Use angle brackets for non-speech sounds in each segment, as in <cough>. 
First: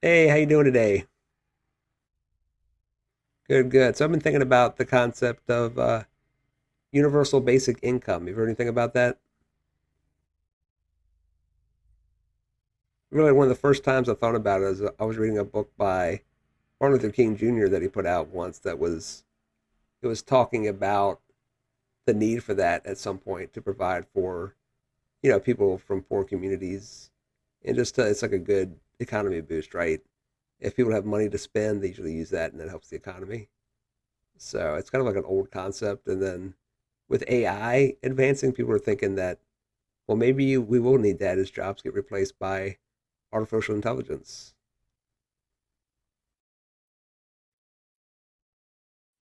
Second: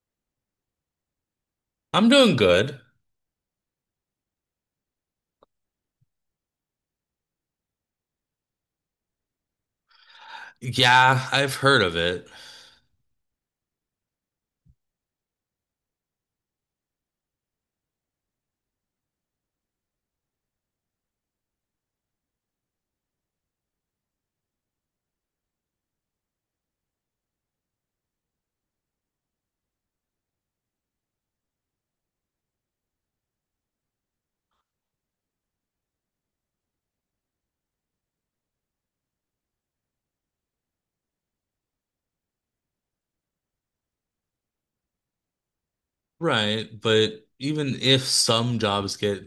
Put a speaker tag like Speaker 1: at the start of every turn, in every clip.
Speaker 1: Hey, how you doing today?
Speaker 2: I'm doing good.
Speaker 1: Good, good. So I've been thinking about the concept of universal basic income. You've heard anything about that?
Speaker 2: Yeah, I've heard of it.
Speaker 1: Really, one of the first times I thought about it is I was reading a book by Martin Luther King Jr. that he put out once that was it was talking about the need for that at some point to provide for people from poor communities and it's like a good economy boost, right? If people have money to spend, they usually use that and that helps the economy. So it's kind of like an old concept. And then with AI advancing, people are thinking that, well, maybe we will need that as jobs get replaced by artificial intelligence.
Speaker 2: Right, but even if some jobs get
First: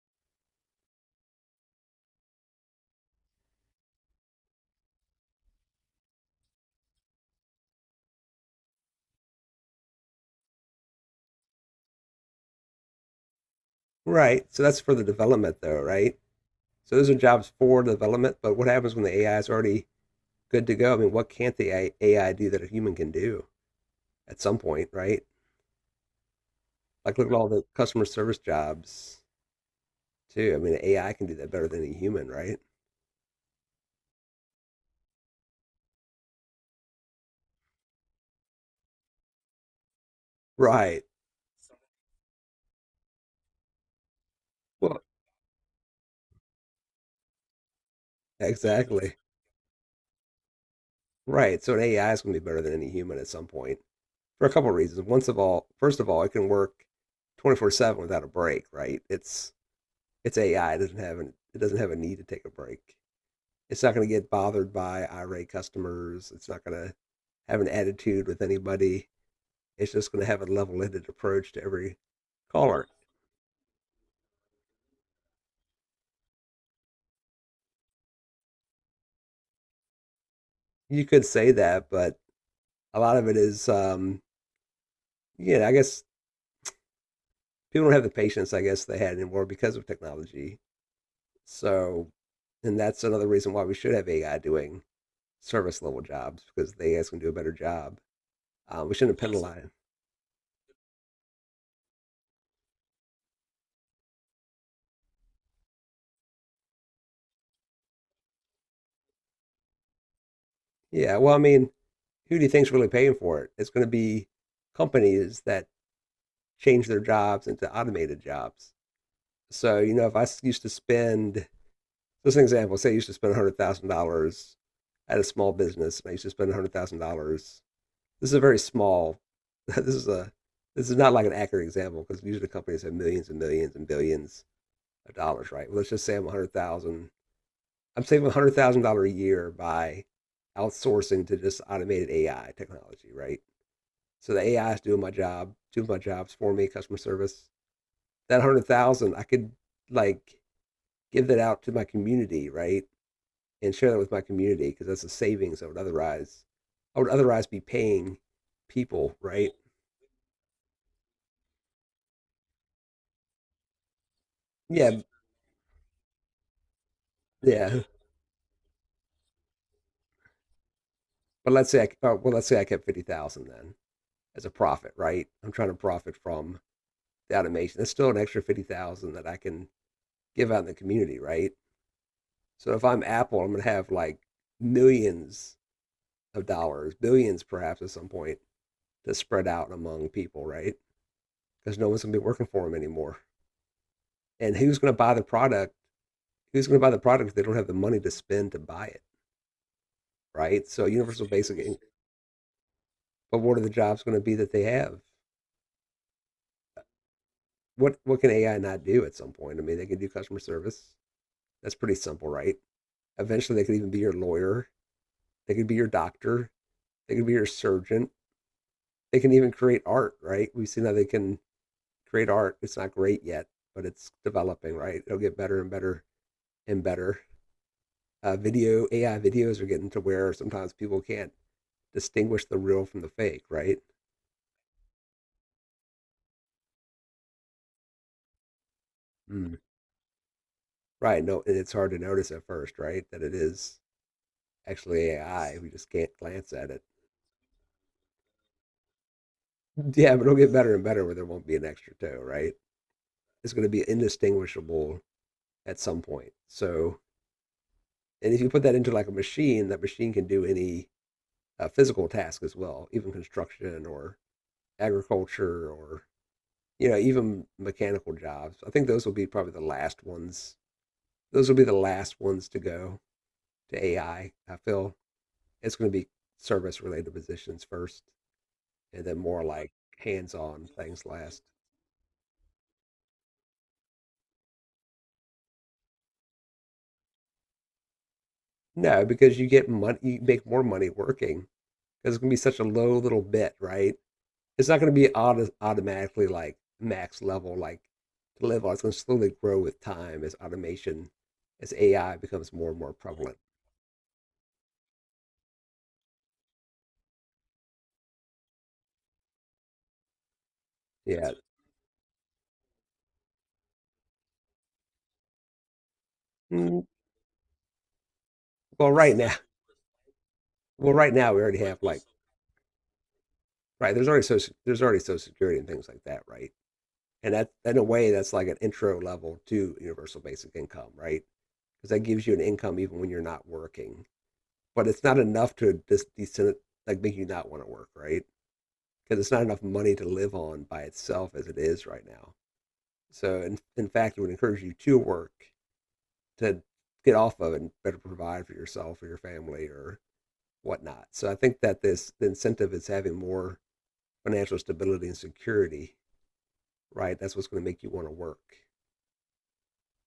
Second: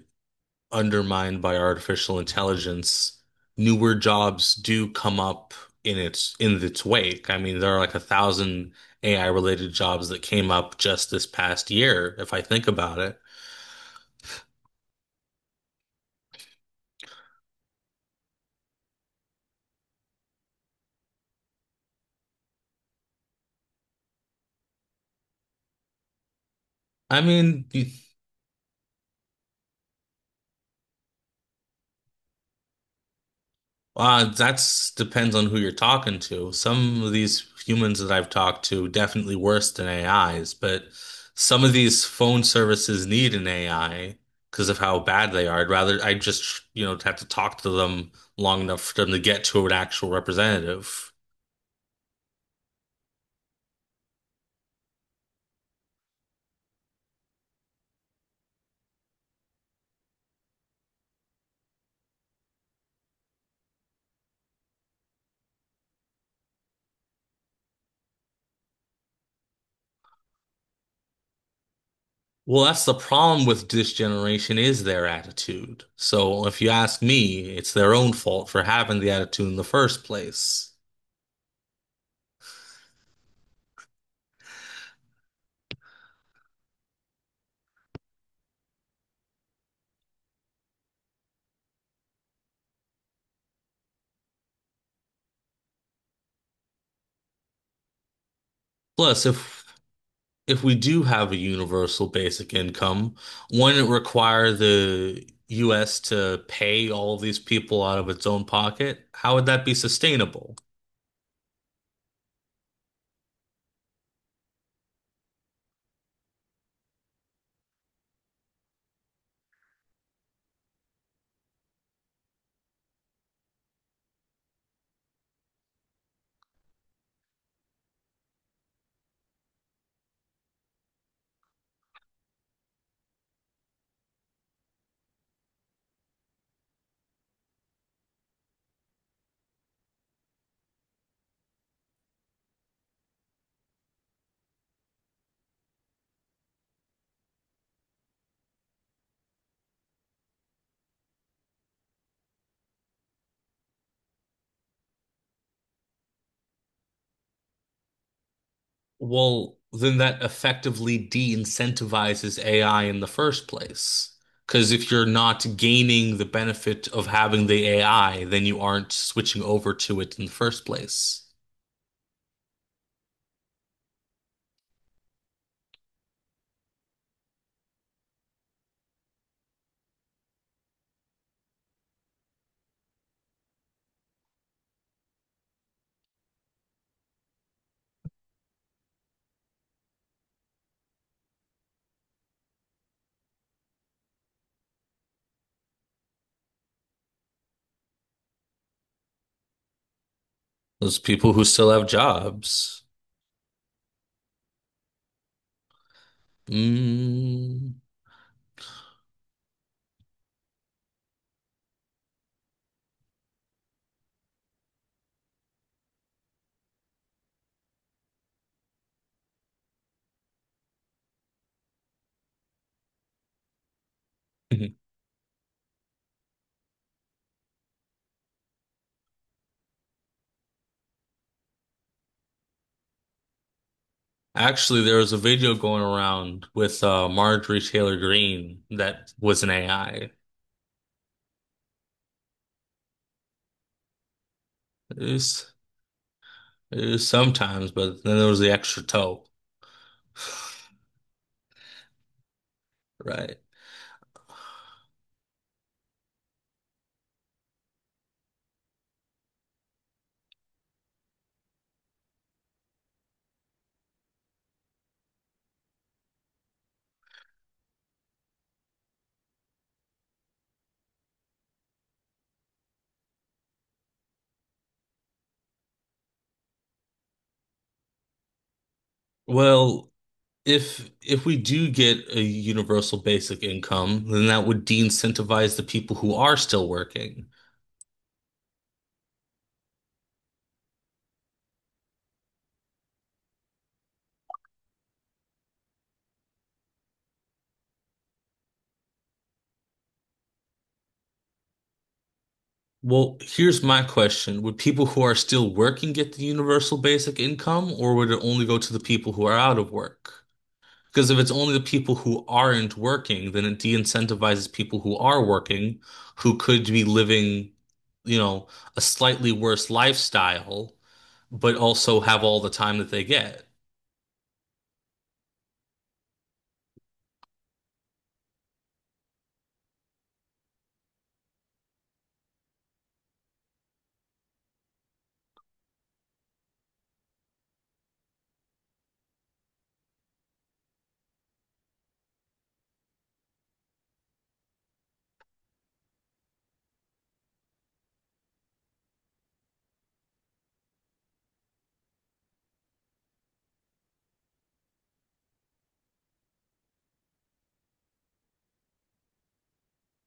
Speaker 2: undermined by artificial intelligence, newer jobs do come up in its wake. I mean, there are like a thousand AI related jobs that came up just this past year, if I think about it.
Speaker 1: Right. So that's for the development, though, right? So those are jobs for development. But what happens when the AI is already good to go? I mean, what can't the AI do that a human can do at some point, right? Like,
Speaker 2: I
Speaker 1: look at all the
Speaker 2: mean,
Speaker 1: customer service jobs, too. I mean, AI can do that better than a human, right?
Speaker 2: That's depends on who you're talking to. Some of these humans that I've talked to definitely worse than AIs, but
Speaker 1: Right.
Speaker 2: some of these phone services need an AI because of how
Speaker 1: Well,
Speaker 2: bad they are. I'd rather I just, you know, have to talk to them long enough for them
Speaker 1: exactly.
Speaker 2: to get to an actual representative.
Speaker 1: Right. So an AI is going to be better than any human at some point for a couple of reasons. First of all, it can work 24/7 without a break, right? It's AI. It doesn't have a need to take a break. It's not going to get bothered by irate customers. It's not going to have an attitude with anybody. It's just going to have a level-headed approach to every
Speaker 2: Well, that's
Speaker 1: caller.
Speaker 2: the problem with this generation is their attitude. So if you ask me, it's their own fault for having the attitude in the first place.
Speaker 1: You could say that, but a lot of it is, yeah, I guess people don't have the patience I guess they had anymore because of technology. So, and that's another reason why we should have AI doing service level jobs because the AI's going to do a better job. We shouldn't,
Speaker 2: Plus,
Speaker 1: yes,
Speaker 2: if
Speaker 1: penalize.
Speaker 2: if we do have a universal basic income, wouldn't it require the US to pay all these people out of its own pocket? How would that be sustainable?
Speaker 1: Yeah. Well, I mean, who do you think's really paying for it? It's going to be companies that change their jobs into automated jobs. So, if I used to spend, just an example, say I used to spend $100,000 at a small business and I used to spend $100,000. This is a very small, <laughs> this is a, this is not like an accurate example because usually companies have millions and millions and billions dollars, right? Well, let's just say I'm 100,000. I'm saving $100,000 a year by outsourcing to just automated AI technology, right? So the AI is doing my job, doing my jobs for me, customer service. That 100,000 dollars, I could, like, give that out to my community, right? And share that with my community because that's a savings I would otherwise be paying people, right?
Speaker 2: Well, then that effectively de-incentivizes AI in the first place. Because if
Speaker 1: Yeah,
Speaker 2: you're not gaining the benefit of having the
Speaker 1: yeah.
Speaker 2: AI, then you aren't switching over to it in the first place.
Speaker 1: But let's say I kept 50,000 then as a profit, right? I'm trying to profit from automation. That's still an extra 50,000 that I can give out in the community, right? So if I'm Apple, I'm gonna have like millions of dollars, billions perhaps at some point to spread out among people, right? Because no one's gonna be working for them anymore. And who's gonna buy the product? Who's gonna buy the product if they don't have the money to spend to buy it, right? So
Speaker 2: Those
Speaker 1: universal
Speaker 2: people who
Speaker 1: basic.
Speaker 2: still have jobs.
Speaker 1: But what are the jobs gonna be that they have?
Speaker 2: Mm.
Speaker 1: What can AI not do at some point? I mean, they can do customer service. That's pretty simple, right? Eventually, they could even be your lawyer. They could be your doctor. They can be your surgeon. They can even create art, right? We've seen that they can create art. It's not great yet, but it's developing,
Speaker 2: <laughs>
Speaker 1: right? It'll get better and better and better. Video AI videos are getting to where sometimes people can't distinguish the real from the fake, right?
Speaker 2: Actually, there was a video going around with Marjorie Taylor Greene that was an
Speaker 1: Mm.
Speaker 2: AI.
Speaker 1: Right. No, and it's hard to notice at first, right? That it is
Speaker 2: It
Speaker 1: actually
Speaker 2: was,
Speaker 1: AI. We just can't glance at it.
Speaker 2: it was sometimes, but then there was the extra toe.
Speaker 1: Yeah, but it'll get better and better where there won't be an extra toe, right?
Speaker 2: Right.
Speaker 1: It's going to be indistinguishable at some point. And if you put that into like a machine, that machine can do any physical task as well, even construction or agriculture or even mechanical jobs. I think those will be probably the last ones. Those will be the last ones to go to AI. I feel it's going to be service related positions first, and then more like
Speaker 2: Well,
Speaker 1: hands on
Speaker 2: if
Speaker 1: things
Speaker 2: if we
Speaker 1: last.
Speaker 2: do get a universal basic income, then that would de-incentivize the people who are still working.
Speaker 1: No, because you get money, you make more money working because it's going to be such a low little bit, right? It's not going to be automatically like max level like to live on. It's going to slowly grow with time as automation, as AI becomes more and more
Speaker 2: Well,
Speaker 1: prevalent.
Speaker 2: here's my question. Would people who are still working get the universal basic income, or would it only go to the people who are out of work? Because if it's
Speaker 1: Yeah.
Speaker 2: only the people who aren't working, then it de-incentivizes people who are working, who could
Speaker 1: Mm,
Speaker 2: be living, you know, a
Speaker 1: Well, right
Speaker 2: slightly
Speaker 1: now,
Speaker 2: worse lifestyle,
Speaker 1: we
Speaker 2: but
Speaker 1: already have
Speaker 2: also
Speaker 1: like
Speaker 2: have all the time that they get.
Speaker 1: right. There's already social security and things like that, right? And that in a way that's like an intro level to universal basic income, right? Because that gives you an income even when you're not working, but it's not enough to just decent like make you not want to work, right? Because it's not enough money to live on by itself as it is right now. So, in fact, it would encourage you to work to get off of it and better provide for yourself or your family or whatnot. So, I think that this the incentive is having more financial stability and security, right? That's what's going to make you want to work,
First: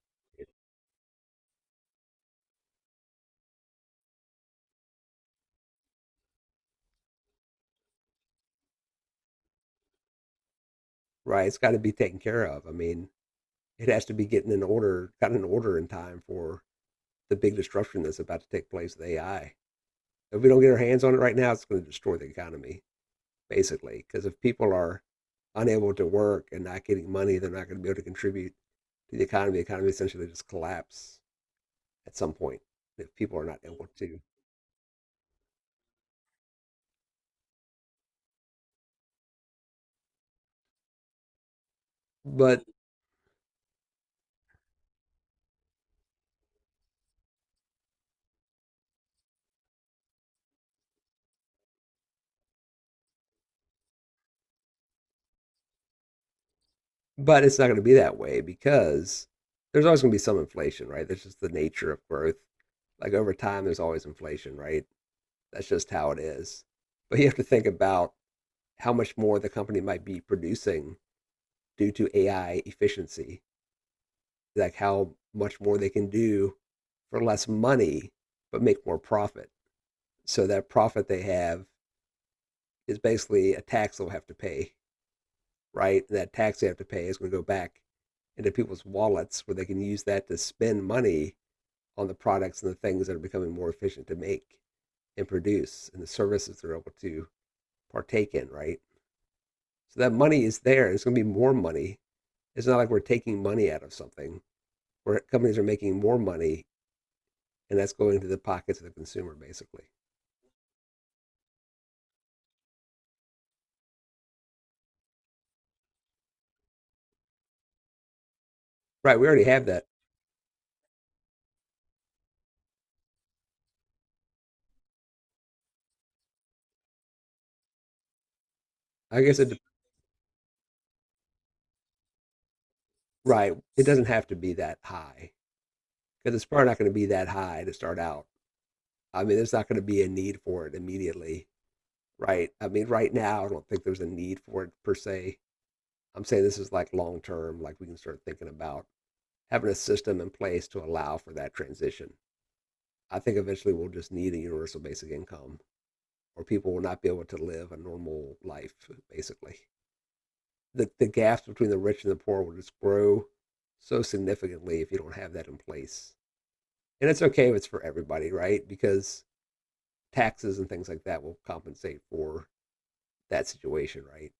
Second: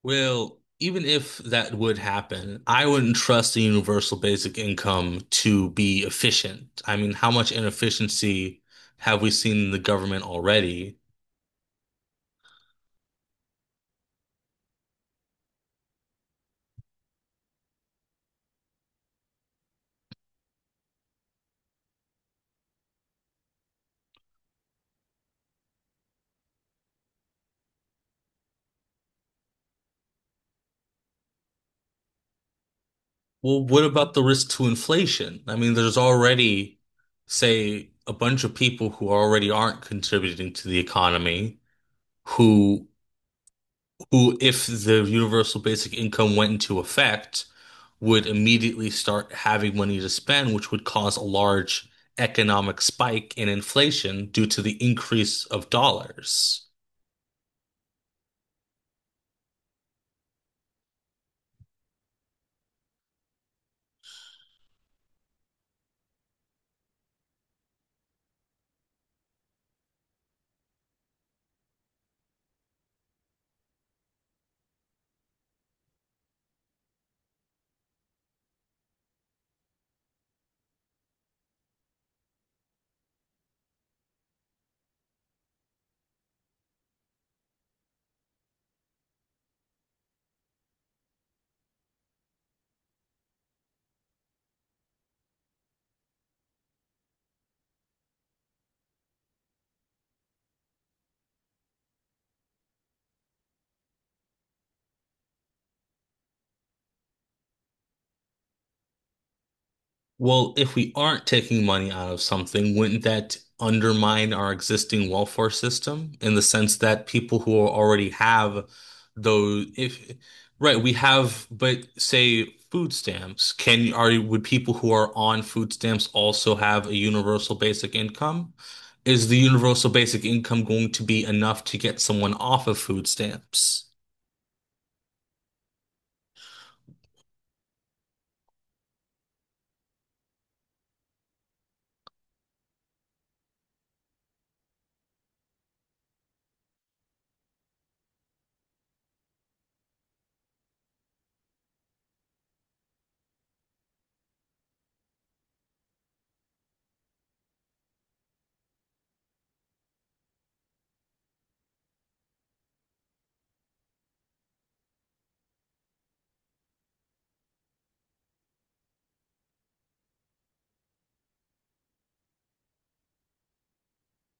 Speaker 2: Well, even if that would happen, I wouldn't trust the universal basic income to be efficient. I mean, how much inefficiency have we seen in the government already?
Speaker 1: right? It's got to be taken care of. I mean, it has to be got in order in time for the big disruption that's about to take place with AI. If we don't get our hands on it right now, it's going to destroy the economy, basically. Because if people are unable to work and not getting money, they're not going to be able to contribute to the economy. The economy essentially just collapse at some point if people are not
Speaker 2: Well, what
Speaker 1: able
Speaker 2: about
Speaker 1: to.
Speaker 2: the risk to inflation? I mean, there's already, say, a bunch of people who already aren't contributing to the economy,
Speaker 1: But
Speaker 2: who who, if the universal basic income went into effect, would immediately start having money to spend, which would cause a large economic spike in inflation due to the increase of dollars.
Speaker 1: but it's not going to be that way because there's always going to be some inflation, right? That's just the nature of growth. Like over time, there's always inflation, right? That's just how it is. But you have to think about how much more the company might be producing due to AI efficiency like how much more they can do for less money but make more profit. So that profit they have is basically a tax they'll have to pay, right? And that tax they have to pay is going to go back into people's wallets where they can use that to spend money on the products and the things that are becoming more efficient to make and produce and the services they're able to partake in, right? So that money is there and it's going to be more money. It's not like we're taking money out of something where companies are making more money and that's going to the pockets of the consumer, basically.
Speaker 2: Well, if we aren't taking money out of something, wouldn't that undermine our existing welfare system in the sense that people who already have
Speaker 1: Right. We already have
Speaker 2: those,
Speaker 1: that.
Speaker 2: if, right, we have, but say food stamps, can, are, would people who are on food stamps also have a universal basic income?
Speaker 1: I
Speaker 2: Is the
Speaker 1: guess it.
Speaker 2: universal basic income going to be enough to get someone off of food
Speaker 1: Right. It
Speaker 2: stamps?
Speaker 1: doesn't have to be that high because it's probably not going to be that high to start out. I mean, there's not going to be a need for it immediately, right? I mean, right now, I don't think there's a need for it per se. I'm saying this is like long term, like we can start thinking about having a system in place to allow for that transition. I think eventually we'll just need a universal basic income, or people will not be able to live a normal life, basically. The gaps between the rich and the poor will just grow so significantly if you don't have that in place. And it's okay if it's for everybody, right? Because taxes and things like that will compensate for that situation, right?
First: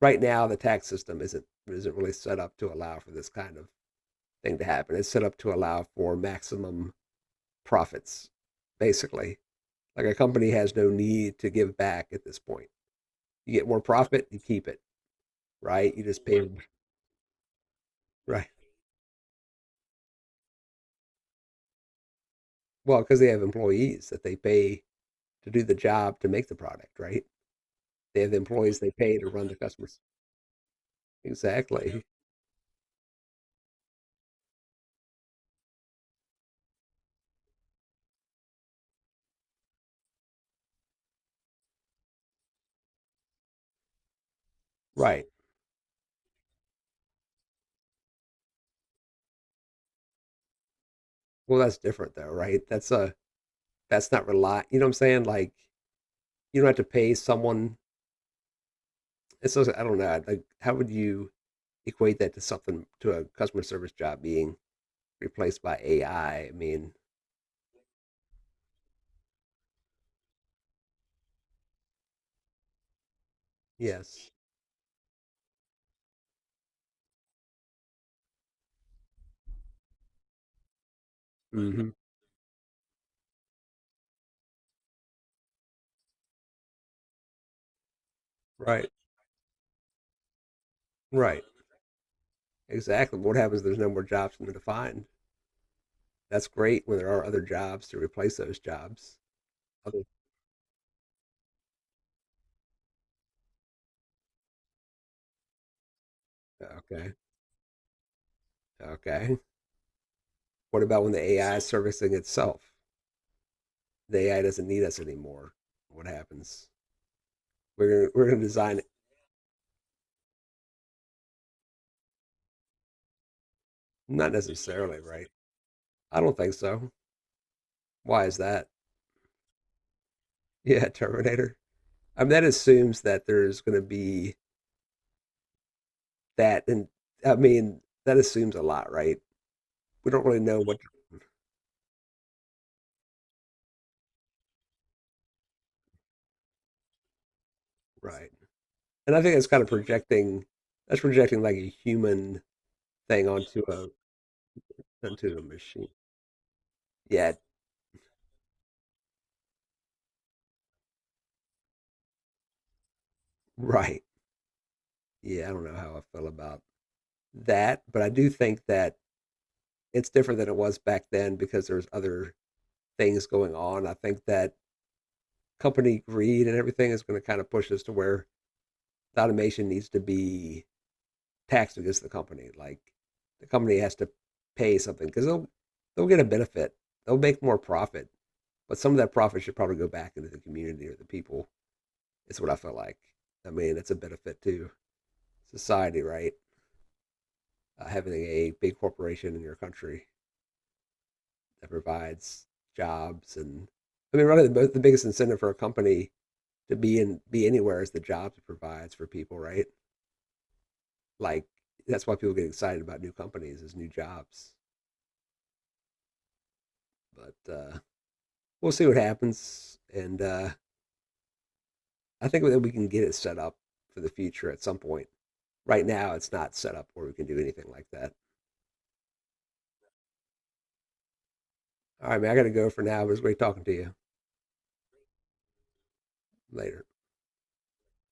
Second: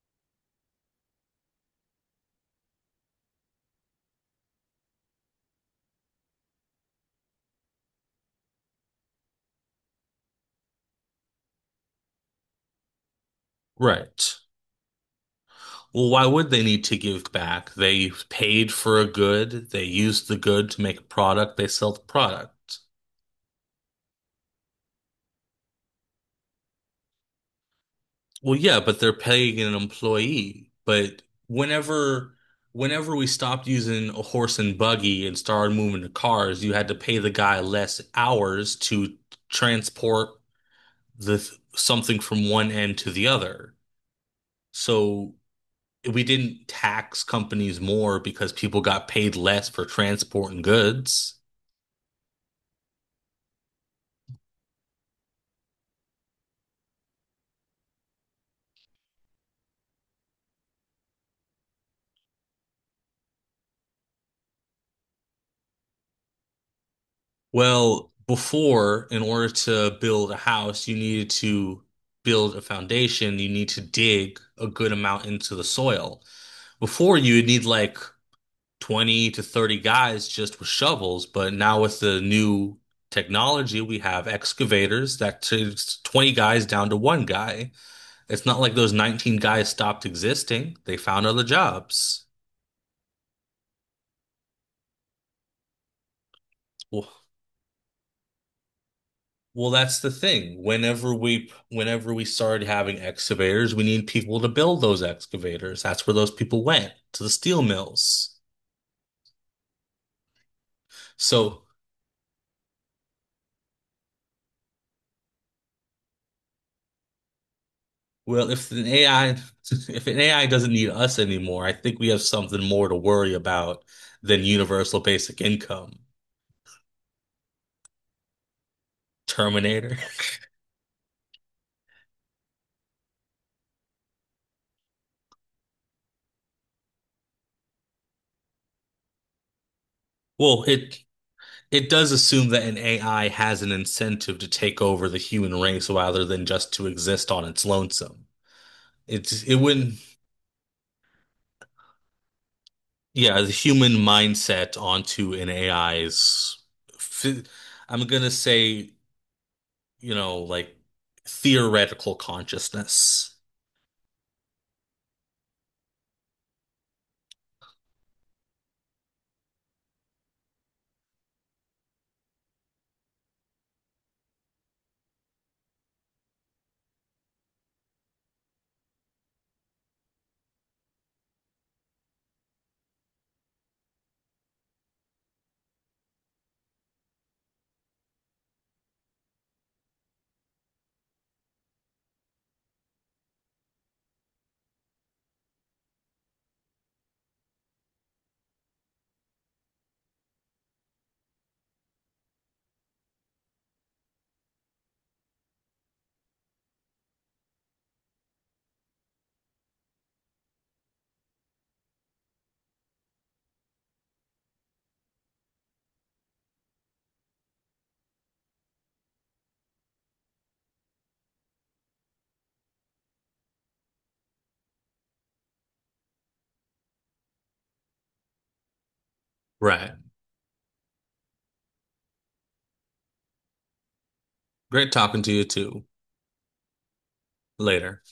Speaker 1: Right now, the tax system isn't really set up to allow for this kind of thing to happen. It's set up to allow for maximum profits, basically. Like a company has no need to give back at this point. You get more profit,
Speaker 2: Right.
Speaker 1: you keep it, right? You
Speaker 2: Well,
Speaker 1: just
Speaker 2: why
Speaker 1: pay,
Speaker 2: would they need to give back? They
Speaker 1: right? <laughs>
Speaker 2: paid for a good, they used the good to make a product, they sell the product.
Speaker 1: Well, because they have employees that they pay to do the job to make the product, right? They have the
Speaker 2: Well,
Speaker 1: employees
Speaker 2: yeah,
Speaker 1: they
Speaker 2: but they're
Speaker 1: pay to run the
Speaker 2: paying an
Speaker 1: customers.
Speaker 2: employee. But
Speaker 1: Exactly. Yeah.
Speaker 2: whenever whenever we stopped using a horse and buggy and started moving to cars, you had to pay the guy less hours to transport the something from one end to the other.
Speaker 1: Right.
Speaker 2: So we didn't tax companies more because people got paid less for transporting goods.
Speaker 1: Well, that's different though, right? That's not rely. You know what I'm saying? Like you don't have to pay someone. It's just, I don't know. Like how would you equate that to something to a customer service job being replaced by AI? I mean,
Speaker 2: Well, before, in order to build a house, you needed to build a foundation. You need to
Speaker 1: yes.
Speaker 2: dig a good amount into the soil. Before, you would need like 20 to 30 guys just with shovels. But now,
Speaker 1: Hmm.
Speaker 2: with the new technology, we have excavators that takes 20 guys down to one guy. It's not like
Speaker 1: Right.
Speaker 2: those 19 guys stopped existing, they found
Speaker 1: Right.
Speaker 2: other jobs.
Speaker 1: Exactly. What happens if there's no more jobs for them to find. That's great when there are
Speaker 2: Well,
Speaker 1: other jobs to replace those jobs.
Speaker 2: Well, that's
Speaker 1: Other,
Speaker 2: the thing. Whenever we started having excavators, we need people to build those excavators. That's where those people went,
Speaker 1: okay.
Speaker 2: to the steel mills.
Speaker 1: Okay. What about when the AI
Speaker 2: So,
Speaker 1: is servicing itself? The AI doesn't need us anymore. What happens? We're going to
Speaker 2: well, if
Speaker 1: design it.
Speaker 2: an AI <laughs> if an AI doesn't need us anymore, I think we have something more to worry about
Speaker 1: Not
Speaker 2: than
Speaker 1: necessarily,
Speaker 2: universal
Speaker 1: right?
Speaker 2: basic income.
Speaker 1: I don't think so. Why is that? <laughs>
Speaker 2: Terminator. <laughs>
Speaker 1: Yeah, Terminator. I mean, that assumes that there's going to be that, and I mean, that assumes a lot, right? We don't really know
Speaker 2: Well,
Speaker 1: what.
Speaker 2: it does assume that an AI has an incentive to take over the human race rather than just to exist on its
Speaker 1: <laughs>
Speaker 2: lonesome.
Speaker 1: Right? And I think
Speaker 2: It's
Speaker 1: that's
Speaker 2: it
Speaker 1: kind of
Speaker 2: wouldn't
Speaker 1: projecting. That's projecting like a human thing
Speaker 2: Yeah, the
Speaker 1: onto a
Speaker 2: human mindset onto an
Speaker 1: machine.
Speaker 2: AI's,
Speaker 1: Yeah,
Speaker 2: phy- I'm gonna say, you know, like theoretical consciousness.
Speaker 1: right. Yeah, I don't know how I feel about that, but I do think that it's different than it was back then because there's other things going on. I think that company greed and everything is going to kind of push us to where the automation needs to be taxed against the company. Like the company has to pay something because they'll get a benefit, they'll make more profit, but some of that profit should probably go back into the community or the people. It's what I feel like. I mean, it's a benefit to society, right? Having a big corporation in your country that provides jobs and I mean, really, the biggest incentive for a company to be anywhere is the jobs it provides for people, right? Like that's why people get excited about new companies is new jobs. But we'll see what happens, and I think that we can get it set up for the future at some point. Right now, it's not set up where we can do anything like that.
Speaker 2: Right.
Speaker 1: All right, man, I got to go for now. But it was great talking to you.
Speaker 2: Great talking to you too.
Speaker 1: Later.
Speaker 2: Later.